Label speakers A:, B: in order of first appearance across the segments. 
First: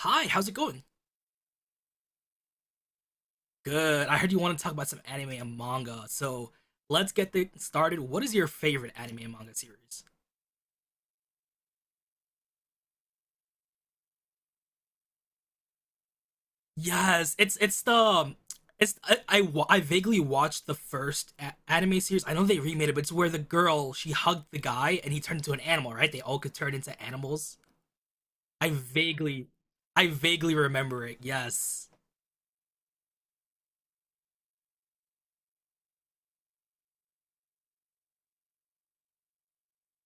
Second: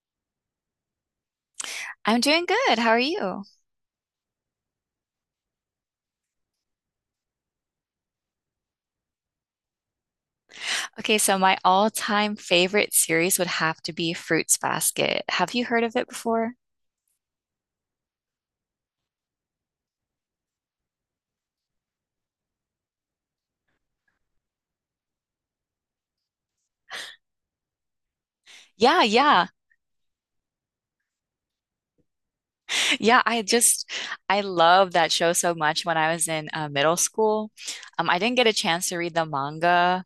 A: Hi, how's it going?
B: I'm doing good. How are you?
A: Good. I heard you want to talk about some anime and manga, so let's get things started. What is your favorite anime and manga series?
B: Okay, so my all-time favorite series would have to be Fruits Basket. Have you heard of it before?
A: Yes, it's the it's I, wa- I vaguely watched the first anime series. I know they remade it, but it's where the girl she hugged the guy and he turned into an animal, right? They all could turn into animals. I
B: Yeah,
A: vaguely
B: yeah.
A: I vaguely remember it. Yes.
B: Yeah, I just I love that show so much when I was in middle school. I didn't get a chance to read the manga.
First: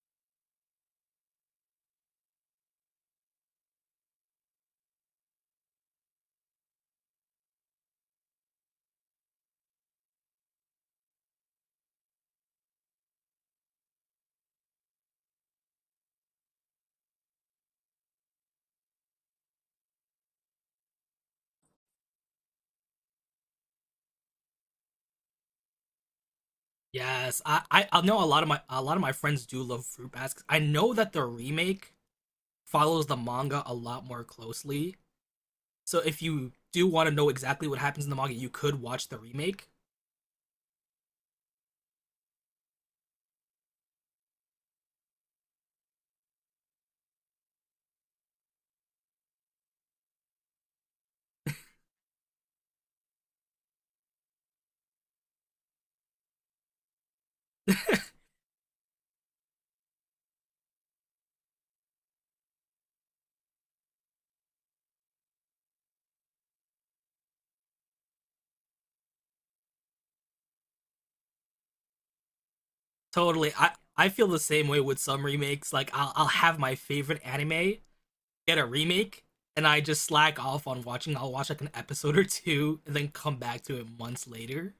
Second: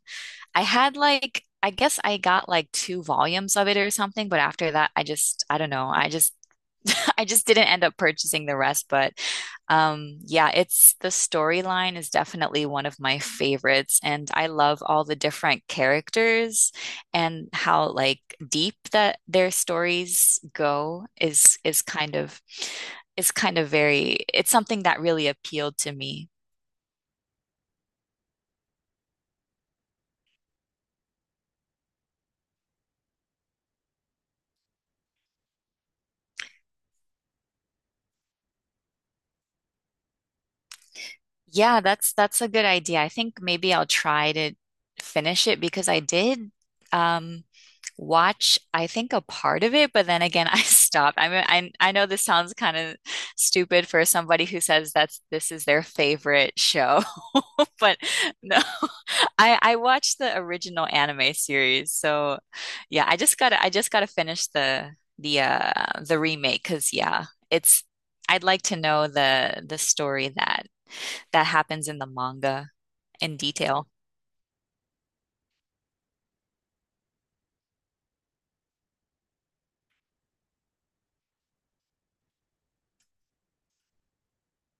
B: I had like I guess I got like two volumes of it or something, but after that I don't know. I just I just didn't end up purchasing the rest, but yeah, it's the storyline is definitely one of my favorites, and I love all the different characters and how like deep that their stories go is kind of very it's something that really appealed to me.
A: Yes. I know a lot of my friends do love Fruit Basket. I know that the remake follows the manga a lot more closely. So if you do want to know exactly what happens in the manga, you could watch the remake.
B: Yeah, that's a good idea. I think maybe I'll try to finish it because I did. Um, Watch, I think, a part of it, but then again, I stopped. I mean, I know this sounds kind of stupid for somebody who says that's this is their favorite show, but no, I watched the original anime series. So yeah, I just gotta finish the remake because yeah, it's I'd like to know the story that happens in the manga in
A: Totally, I
B: detail.
A: I feel the same way with some remakes. Like I'll have my favorite anime get a remake, and I just slack off on watching. I'll watch like an episode or two, and then come back to it months later.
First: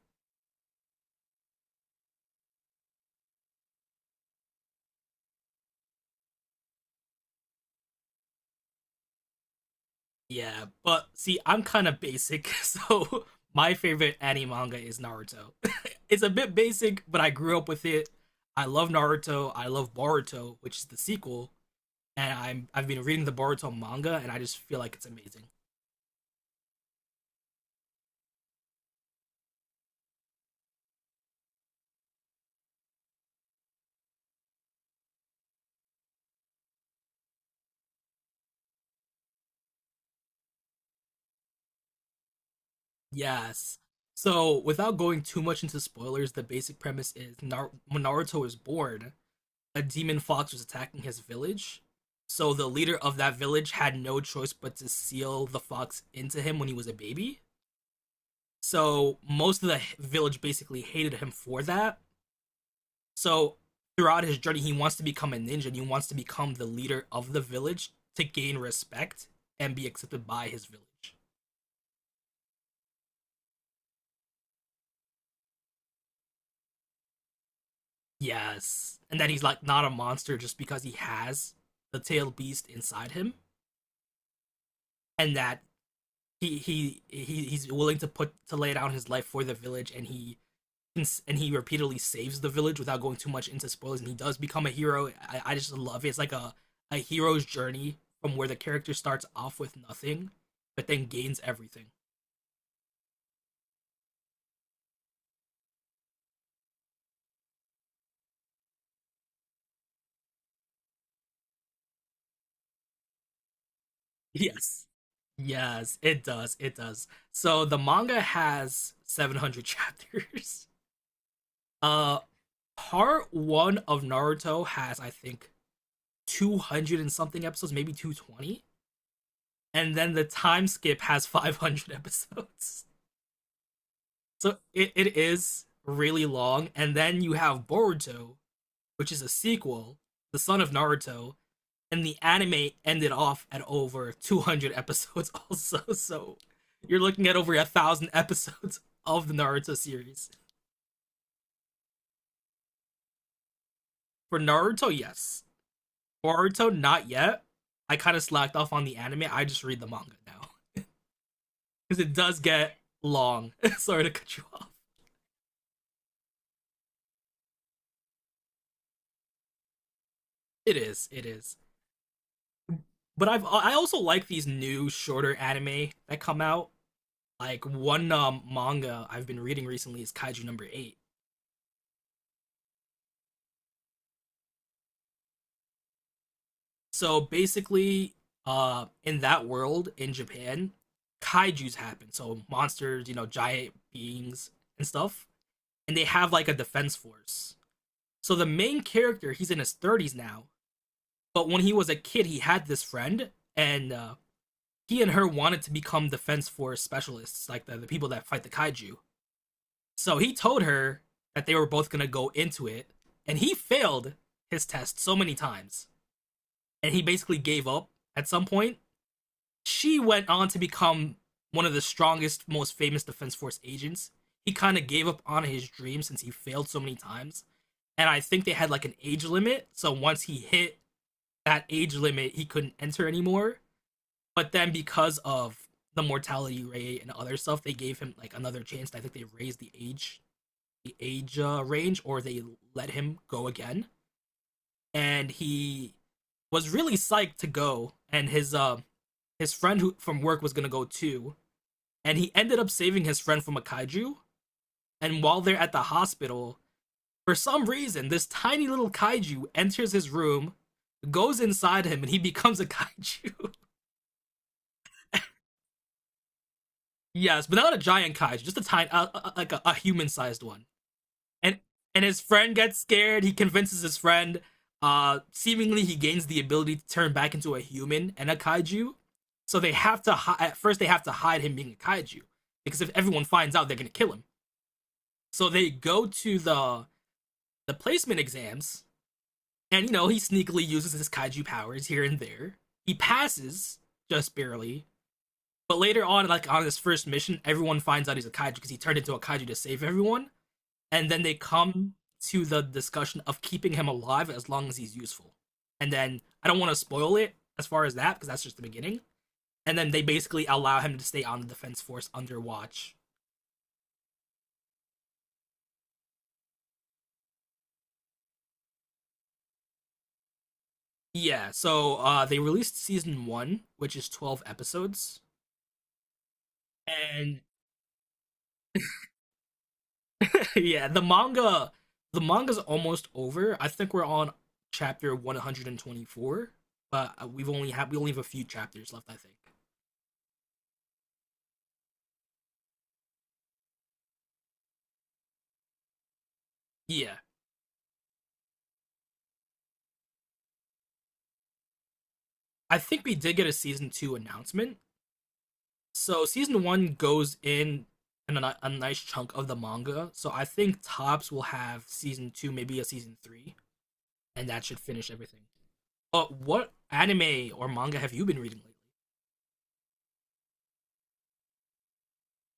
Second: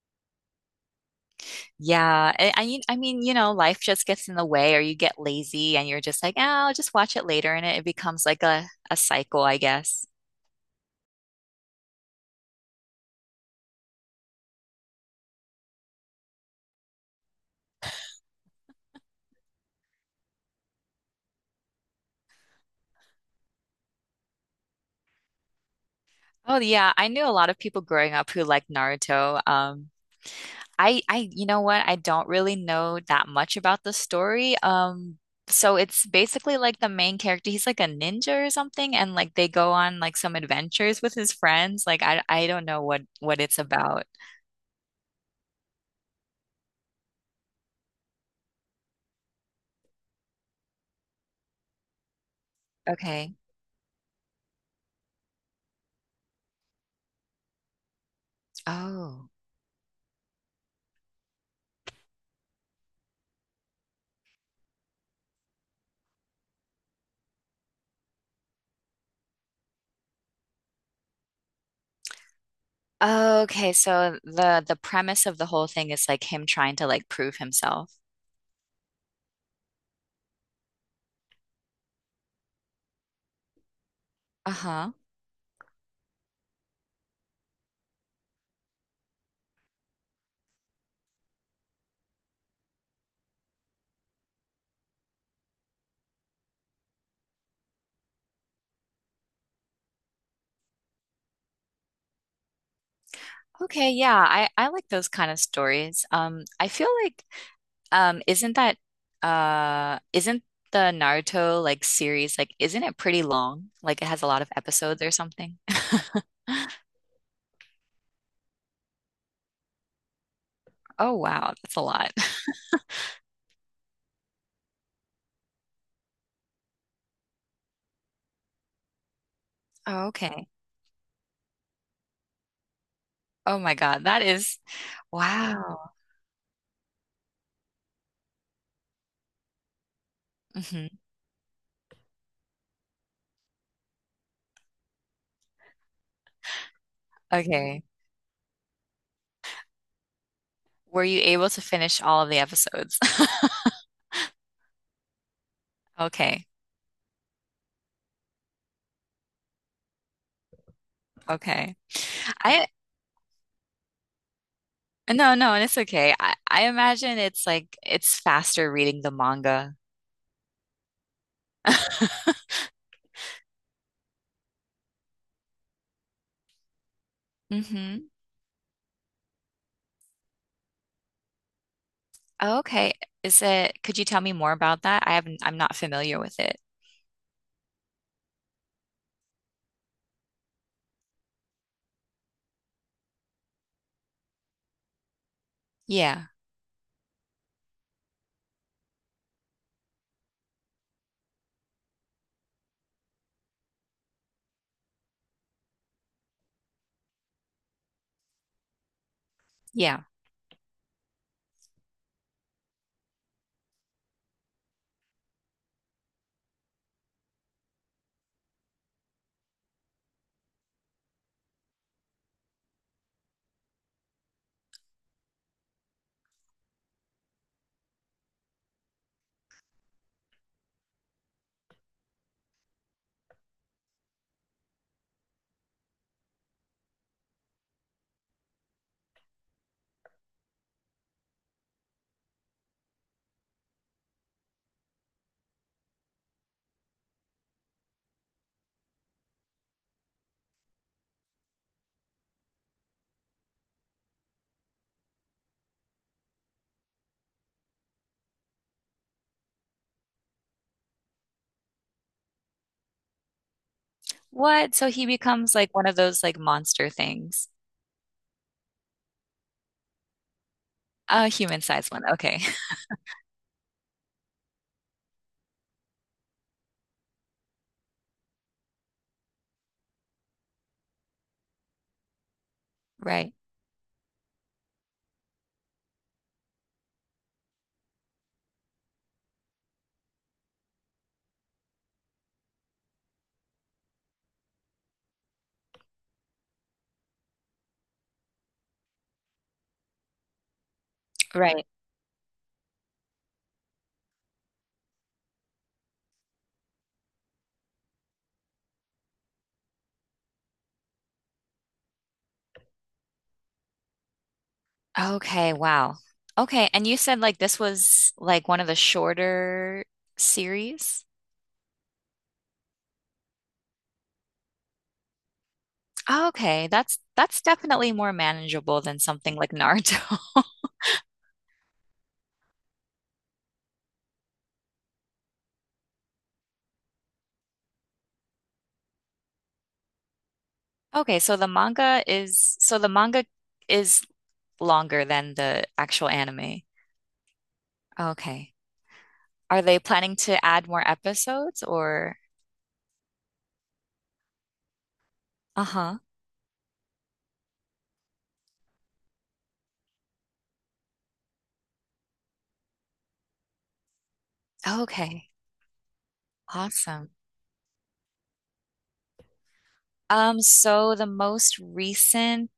B: Yeah, I mean, you know, life just gets in the way, or you get lazy, and you're just like, oh, I'll just watch it later, and it becomes like a cycle, I guess.
A: Yeah, but see, I'm kind of basic, so my favorite anime manga is Naruto. It's a bit basic, but I grew up with it. I love Naruto. I love Boruto, which is the sequel. And I've been reading the Boruto manga, and I just feel like it's amazing.
B: Oh yeah, I knew a lot of people growing up who liked Naruto. I you know what? I don't really know that much about the story. So it's basically like the main character, he's like a ninja or something, and like they go on like some adventures with his friends. Like I don't know what it's
A: Yes.
B: about.
A: So without going too much into spoilers, the basic premise is when Naruto is born, a demon fox was attacking his village. So the leader of
B: Okay.
A: that village had no choice but to seal the fox into him when he was a baby. So
B: Oh.
A: most of the village basically hated him for that. So throughout his journey, he wants to become a ninja and he wants to become the leader of the village to gain respect and be accepted by his village.
B: Oh, okay, so the premise of the whole thing is like him trying to like prove himself.
A: Yes. And that he's like not a monster just because he has the tailed beast inside him
B: Uh-huh.
A: and that he's willing to put to lay down his life for the village and he repeatedly saves the village without going too much into spoilers and he does become a hero. I just love it. It's like a hero's journey from where the character starts off with nothing but then gains everything.
B: Okay, yeah, I like those kind of stories. I feel like um isn't that isn't the Naruto like series like isn't it pretty long? Like it has a lot of
A: Yes.
B: episodes or something?
A: Yes, it does. It does. So the manga has 700 chapters.
B: Oh wow, that's a lot.
A: Uh part one of Naruto has, I think, 200 and something episodes, maybe 220. And
B: Oh,
A: then the
B: okay.
A: time skip has 500 episodes.
B: Oh my God, that
A: So
B: is
A: it is
B: wow.
A: really long. And then you have Boruto, which is a sequel, the son of
B: Hmm.
A: Naruto. And the anime ended off at over 200 episodes, also. So you're looking at over a
B: Okay.
A: thousand episodes of the Naruto series.
B: Were you able to finish all of the episodes?
A: For Naruto, yes.
B: Okay.
A: Boruto, not yet. I kind of slacked off on the anime. I just read the manga now
B: Okay.
A: because it does
B: I
A: get long. Sorry to cut you off.
B: no, no, it's okay. I imagine it's like it's faster reading the manga.
A: It is. It is. But I've I also like these new shorter anime that come out. Like
B: Mm-hmm.
A: one manga I've been reading recently is Kaiju No. 8.
B: Oh, okay. Is it, could you tell me more about that? I haven't, I'm not familiar with it.
A: So basically, in that world in Japan, kaiju's happen. So monsters, giant beings and stuff. And they
B: Yeah.
A: have like a defense force. So the main character, he's in his 30s now. But when he was a kid, he had this friend, and he and her wanted to become defense force specialists, like the people that fight the kaiju.
B: Yeah.
A: So he told her that they were both gonna go into it, and he failed his test so many times, and he basically gave up at some point. She went on to become one of the strongest, most famous defense force agents. He kind of gave up on his dream since he failed so many times, and I think they had like an age limit. So once he hit that age limit, he couldn't enter anymore. But then because of the mortality rate and other stuff, they gave him like another chance. I think they raised the age range or they let him go again. And he was really psyched to go and his friend who from work was gonna go too. And he ended up saving his friend from a kaiju. And while they're at the hospital, for some reason, this tiny little kaiju enters his room, goes inside him, and he becomes a kaiju.
B: What? So he becomes like one of those like monster
A: Yes,
B: things.
A: but not a giant kaiju, just a tiny, like a human-sized one.
B: A
A: And
B: human-sized one.
A: and his
B: Okay.
A: friend gets scared. He convinces his friend. Seemingly he gains the ability to turn back into a human and a kaiju. So they have to at first they have to hide him being a kaiju because if everyone
B: Right.
A: finds out, they're gonna kill him. So they go to the placement exams, and you know he sneakily uses his kaiju powers here and there. He passes just barely. But later on, like on his first mission, everyone finds out he's a kaiju because he turned into a kaiju to save everyone, and then they
B: Right.
A: come to the discussion of keeping him alive as long as he's useful. And then I don't want to spoil it as far as that because that's just the beginning. And then they basically allow him to stay on the defense force under watch.
B: Okay. Wow. Okay. And you said like this was like one of the shorter series?
A: Yeah, so they released season 1, which is 12 episodes,
B: Okay, that's
A: and
B: that's definitely more manageable than something like Naruto.
A: yeah, the manga's almost over. I think we're on chapter 124, but we only have a few chapters left, I think.
B: Okay, so the manga is longer than the actual anime.
A: Yeah.
B: Okay. Are they planning to add more episodes or?
A: I think we did get a season 2 announcement.
B: Uh-huh.
A: So season 1 goes in and a nice chunk of the manga. So I think Tops will have season 2, maybe a season 3, and that should finish
B: Okay.
A: everything. But what
B: Awesome.
A: anime or manga have you been reading lately?
B: So the most recent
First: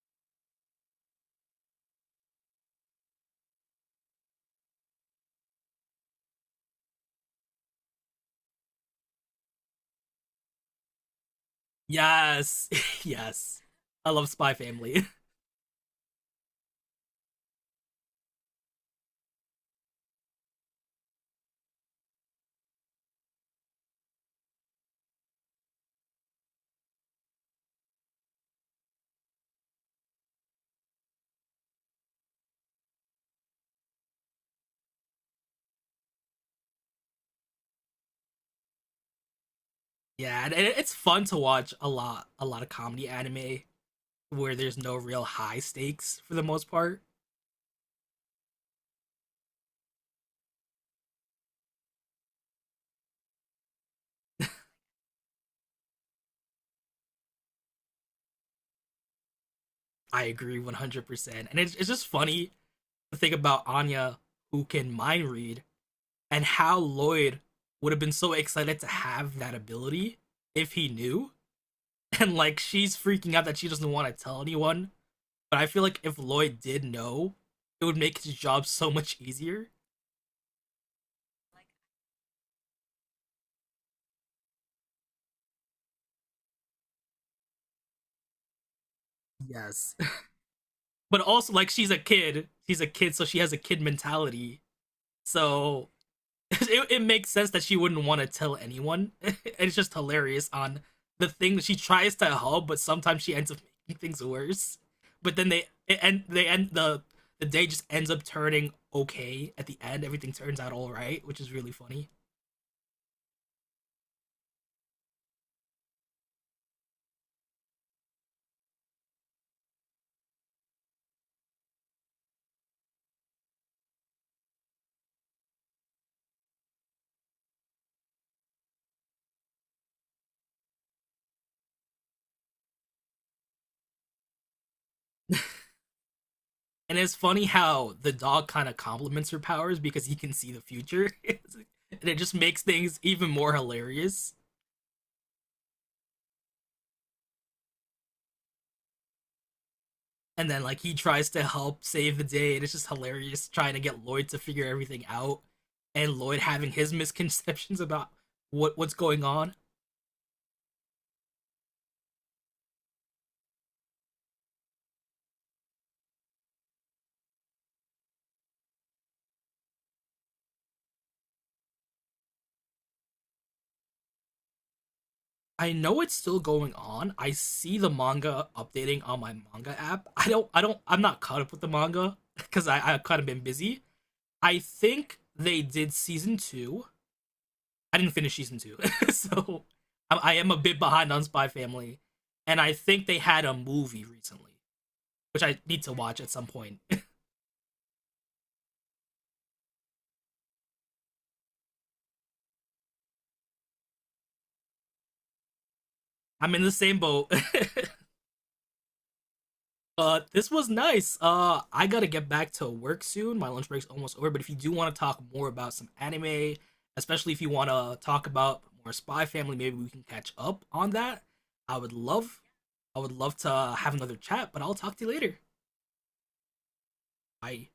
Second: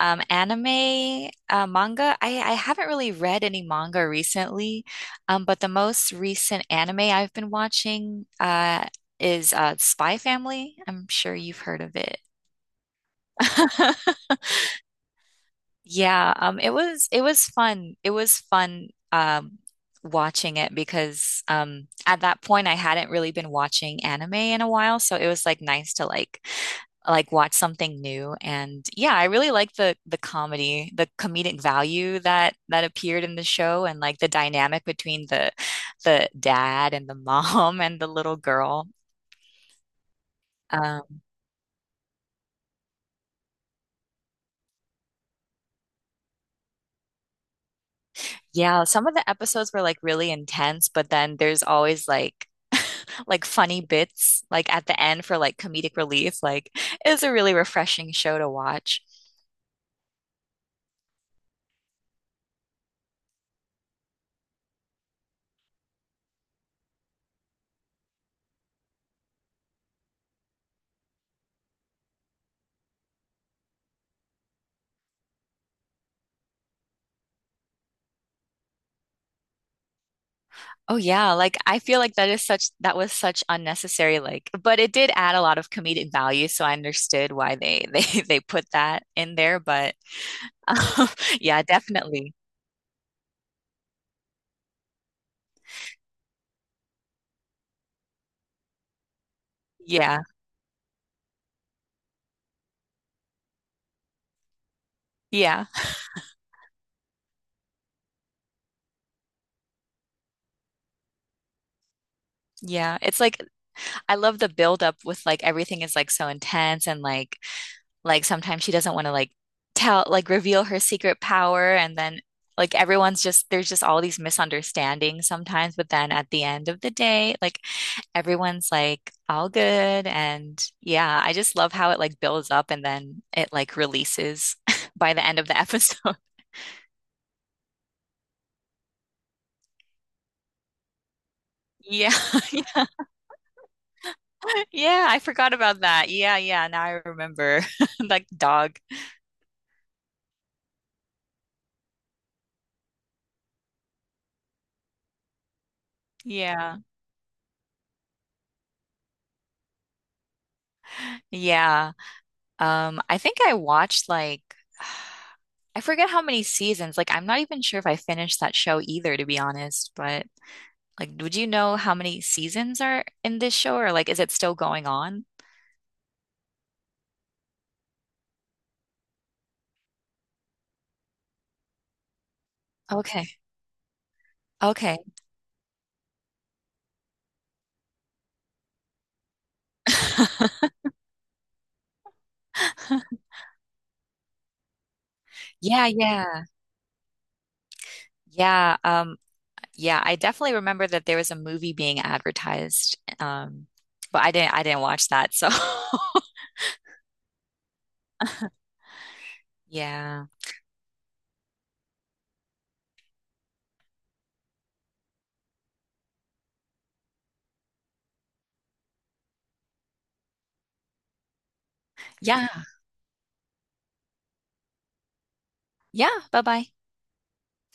B: anime manga, I haven't really read any manga recently, but the most recent anime I've been watching is Spy Family. I'm sure you've heard of it.
A: Yes. Yes. I love Spy Family.
B: Yeah, it was fun. It was fun watching it because at that point I hadn't really been watching anime in a while, so it was like nice to like watch something new. And yeah, I really like the comedy, the comedic value that appeared in the show, and like the dynamic between the dad and the mom and the little girl.
A: Yeah, and it's
B: um,
A: fun to watch a lot of comedy anime where there's no real high stakes for the most part.
B: Yeah, some of the episodes were like really intense, but then there's always like like funny bits like at the end for like comedic relief. Like it's a really refreshing show to watch.
A: I agree 100%. And it's just funny to think about Anya, who can mind read, and how Lloyd would have been so excited to have that ability if he knew. And like, she's freaking out that she doesn't want to tell anyone. But I feel like if Lloyd did know, it would make his job so much easier.
B: Oh yeah, like I feel like that was such unnecessary like but it did add a lot of comedic value, so I understood why they they put that in there,
A: Yes.
B: but um,
A: But also,
B: yeah,
A: like, she's a
B: definitely.
A: kid. She's a kid, so she has a kid mentality. So it makes sense that she wouldn't want to tell anyone. It's just
B: Yeah.
A: hilarious on the thing she tries to help, but sometimes she ends up making things worse. But then
B: Yeah.
A: they end the day just ends up turning okay at the end. Everything turns out all right, which is really funny.
B: Yeah. It's like I love the build up with like everything is like so intense and like sometimes she doesn't want to like tell, like reveal her secret power. And then like everyone's just, there's just all these misunderstandings sometimes. But then at the end of the day, like everyone's like all good. And yeah, I just love how it like builds up and then it like releases by the end of the episode.
A: And it's funny how the dog kind of complements her powers because he can see the future, and
B: Yeah.
A: it just makes things even more hilarious
B: Yeah. I forgot about that. Yeah. Yeah. Now I remember. Like dog.
A: and then like he tries to help save the day, and it's just hilarious trying to get Lloyd to figure everything out, and Lloyd having
B: Yeah.
A: his misconceptions about what's going on.
B: Yeah. I think I watched like I forget how many seasons. Like I'm not even sure if I finished that show either, to be honest. But like, would you know how many seasons are in this show, or like, is it still going on?
A: I know it's still going on. I see the manga updating on my manga app. I'm not caught up with the manga because I've kind of
B: Okay.
A: been busy. I
B: Okay.
A: think they did season 2. I didn't finish season 2, so I am a bit behind on Spy Family, and I think they had a movie recently, which I need
B: Yeah,
A: to watch at
B: yeah.
A: some point.
B: Yeah, yeah, I definitely remember that there was a movie being advertised. But I didn't watch that, so
A: I'm in the same boat. uh,
B: yeah.
A: this was nice. I gotta get back to work soon. My lunch break's almost over. But if you do want to talk more about some anime, especially if you want to talk about more Spy Family, maybe we can catch up on that. I would love,
B: Yeah.
A: I would love to have another chat. But I'll talk to you later.
B: Yeah, bye-bye.
A: Bye.